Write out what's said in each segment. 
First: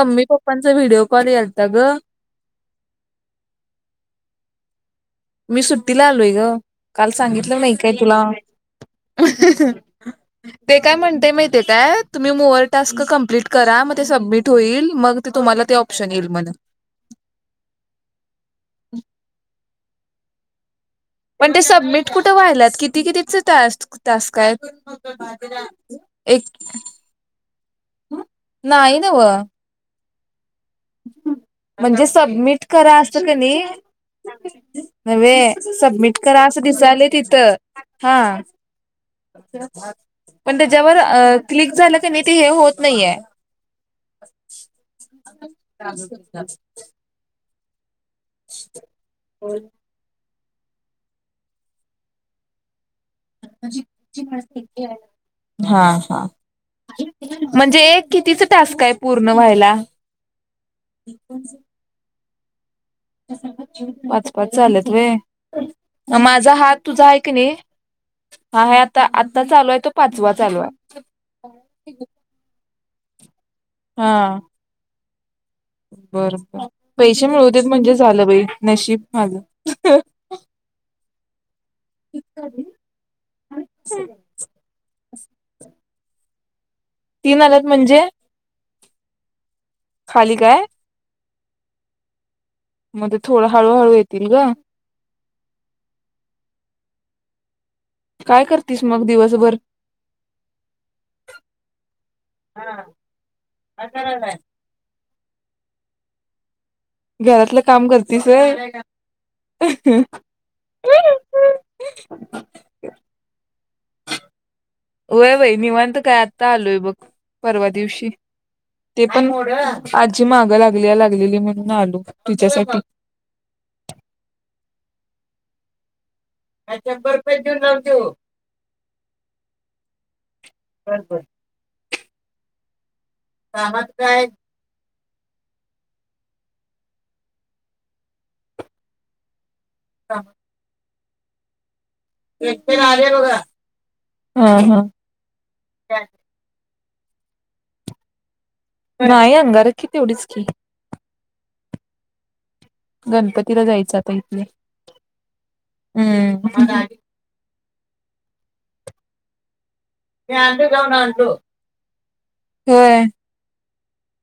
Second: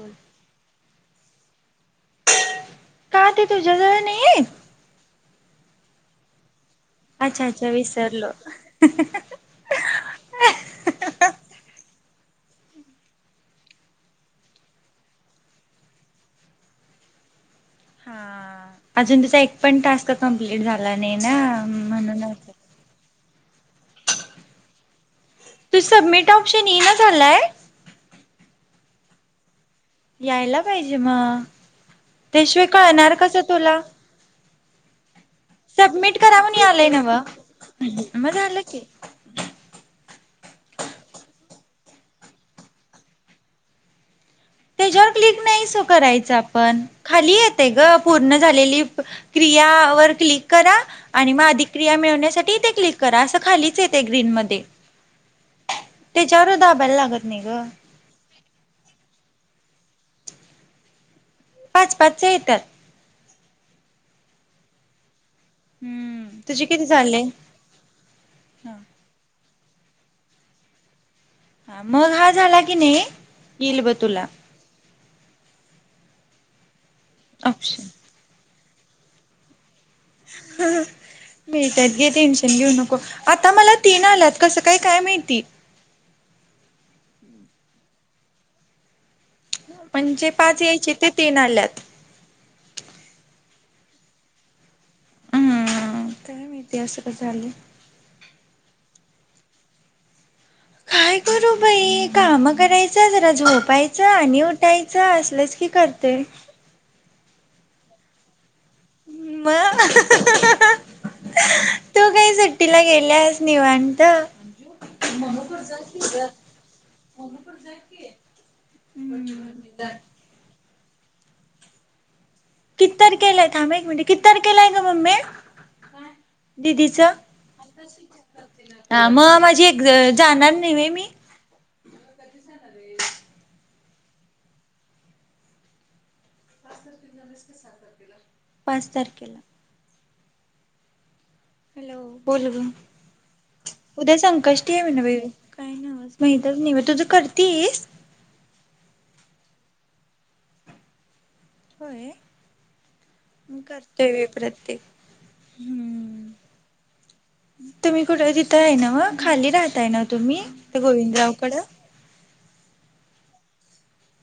Mummy पप्पांचा video- कोण आलत ग? का ते तुझ्याजवळ नाहीये? मी सुट्टीला आलोय ग. काल अच्छा सांगितलं अच्छा नाही काय तुला? विसरलो. ते काय म्हणतय माहितीय का? मी मोअर टास्क कमप्लीट करा. मग ते सबमिट होईल. मग ते तुम्हाला ते ऑप्शन येईल म्हणे. हा अजून तिचा एक पण टास्क- ते कंप्लीट झाल. पण, ते सबमिट कुठं व्हायलात? किती कितीचेत? टास्क -टास्क काय? तो सबमिट ऑप्शन येईना झालाय- नाही नव्ह. यायला पाहिजे मग म्हणजे सबमिट त्याशिवाय करा कळणार असत का कसं नाही, तुला? नव्हे सबमिट करा म्हणून असं यालय दिसायल नव्ह तिथं मग हा. झालं की. पण त्याच्यावर अ क्लिक झालं की नाही ते हे होत नाहिये. त्याच्यावर क्लिक नाहीच - करायचं आपण- खाली- येतय गं. पूर्ण झालेली क्रियावर क्लिक- करा. आणि म अधिक क्रिया मिळवण्यासाठी तइथे क्लिक- करा असं खालीच येतय ग्रीन मध्ये. हा हा त्याच्यावर दाबायला लागत नाही ग म्हणजे एक कितीचं टास्क आहे? पूर्ण व्हायला. [unintelligible] पाच पाचचे आहेत. तर- पाच पाचचं आलेत व्हय? हम्म. माझा तुझे हात किती तुझा आहे चालले? कनी? हा आहे आता आ- आत्ता चालू आहे तो पाचवा चालू आहे. हा, मग हा झाला की नाही- इ ल बं तुला- हा बर बर. पैसे मिळूदेत ऑप्शन. म्हणजे झालं बाई. नशीब माझं. हं मिळत्यात ते टेन्शन घेऊ नको. आत्ता मला तीन आल्यात कसं काय? काय माहित? ती. तीन आल्यात म्हणजे म्हणजे खाली पाच काय यायचे ते तीन आल्यात मध्ये थोडं हळूहळू येतील गं हम् काय माहिती असं का झालंय काय करतीस मग दिवसभर काय करू बाई कामं करायचं जरा झोपायचं आणि उठायचं काय असलच की करते घरातलं काम करतीस व्हय मग तू काही सुट्टीला गेल्यास निवान वय बाई निवांत काय आत्ता आलोय बघ परवा दिवशी ते पण मोरं आज्जी मागं लागल्या लागलेली म्हणून आलू किती तारखेलाय थांब हं एक मिनिटं किती तारखेलाय मम्मे दिदीचं हा मग माझी एग जाणार नाही व्हय मी आहात काय? अस त- पाच तारखेला. का? हॅलो बोल ग. उद्या हा संकष्टी हा आहे नव्हे. काय नव्हचं बाई म तर निवद तूझ करतीस? नाही अंगारकी तेवढीच की. होय? मी गणपतीला जायचं करतोय आता बाई इथल्या. प्रत्येक हम्म. तुम्ही कुठं तिथं हाय नव्ह? खाली राह- ताय नव्ह तुम्ही इत गोविंदरावकड.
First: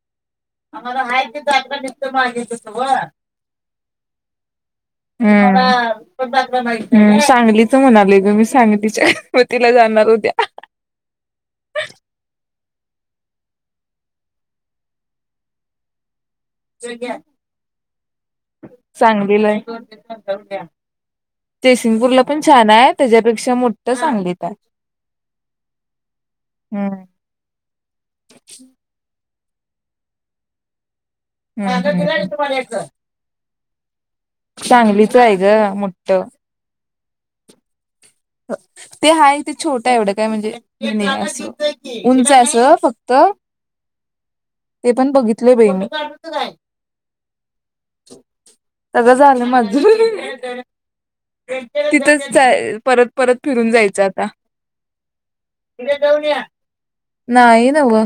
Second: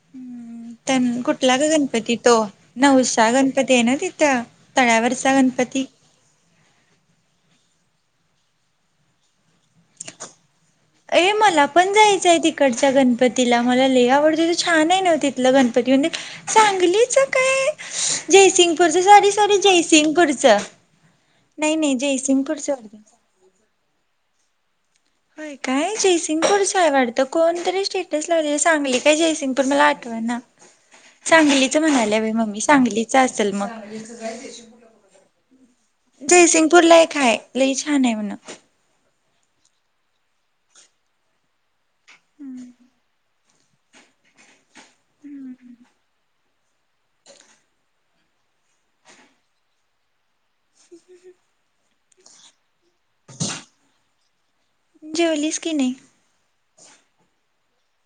[unintelligible] हम. कुठला ग गणपती तो नवसा गणपती आहे ना तिथं तळ्यावरचा गणपती हम. सांगलीच म्हणालोय- मी सांगलीच्या गणपतीला जाणार उद्या. ए मला पण जायचंय ती- कडच्या गणपतीला. मला लयी आवडतय त छान आहे ना तिथलं गणपती मंदीर. सांगलीच काय जयसिंगपूरच? साॅरी सांगलीला सॉरी जयसिंगपूरच, आहे नाही नाही जयसिंगपूरला पण जयसिंगपूरच. ताय. होय काय. जयसिंगपुरचाय वाटत कोणतरी स्टेटस लावलेल सांगली काय जयसिंग- गपूर मला आठवना. सांगलीच म्हणाल्या बाई मम्मी, सांगलीच असल म. सांगलीच आहे ग मोठ [unintelligible] जयसिंगपूरला एक हाय लई छान हाय म्हण. ते हाय ते छोटाय, एवढं काय म्हणजे हे नाही असं. उंचाय अस फक्त ते पण बघितलंय बाई मी. सगळ झालं माझ तिथंच जाय परत- परत फिरून जायचं आता. जेवलीस की नाही? नाही नव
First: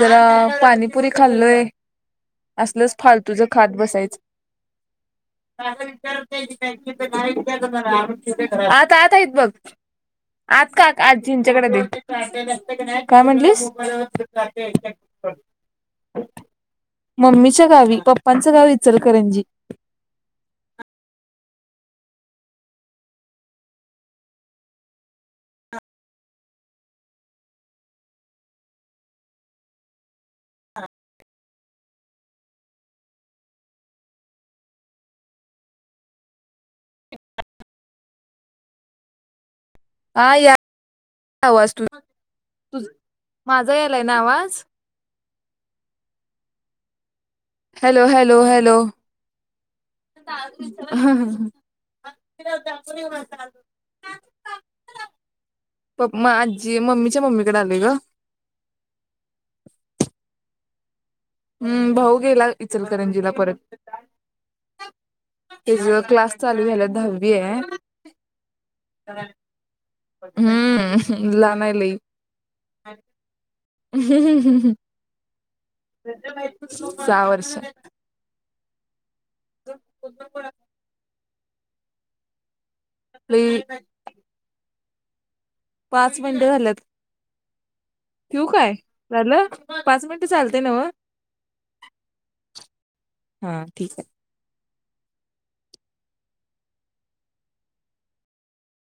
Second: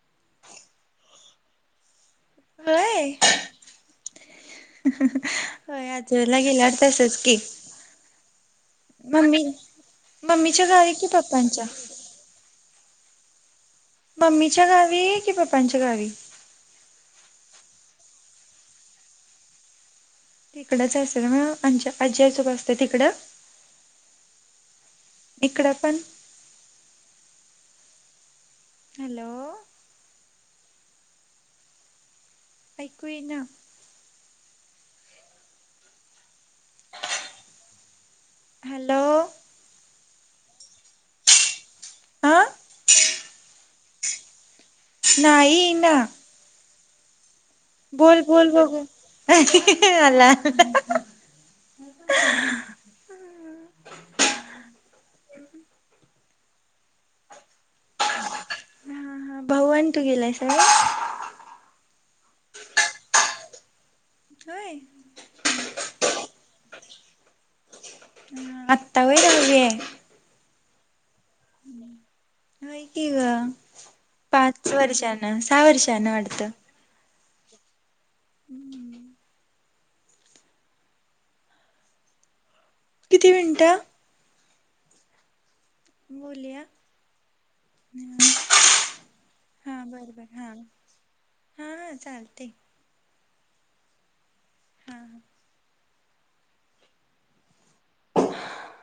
जरा पाणीपुरी खाल्लोय. असलच होय फालतूच खात बसायचं. होय आजोळला गेल्यावर तसंच की आत आत हायीत मम्मी बघ. मम्मीच्या आत का गावी की आजींच्याकड पप्पांच्या दे. काय म्हटलीस? मम्मीच्या गावी कि पप्पांच्या गावी? मम्मीच्या गावी. पप्पांच गाव इचलकरंजी. तिकडंच हायीस होय मग? अंजी आजीआजोबा असत्या तिकडं? इकडं पण- हॅलो ऐकून. हॅलो. हा या. आवाज तू हा तुझ माझ. ना आवाज नाहीई ना हॅलो, हॅलो, हॅलो, बघू आला हा माझी म्मीच्या मम्मी हा हा भववन तू गेलायस वय, हम्म भाऊ गेला इचलकरंजीला, परत होय त्याच्या क्लास, चालू ये दहावी, आहे आत्ता हम्म लहान आहे लई ऐकि्‌-पाच वर्ष, सहा वाटतं सहा वर्ष को को [unintelligible] किती मिनिटं पाच मिनटं बोलूया झाल्यात ठेऊ काय झालं हा पाच बरं मिनिट बरं हा चालते नाव हा हा चालते हा ठीक आहे हा‌ हा [unintelligible]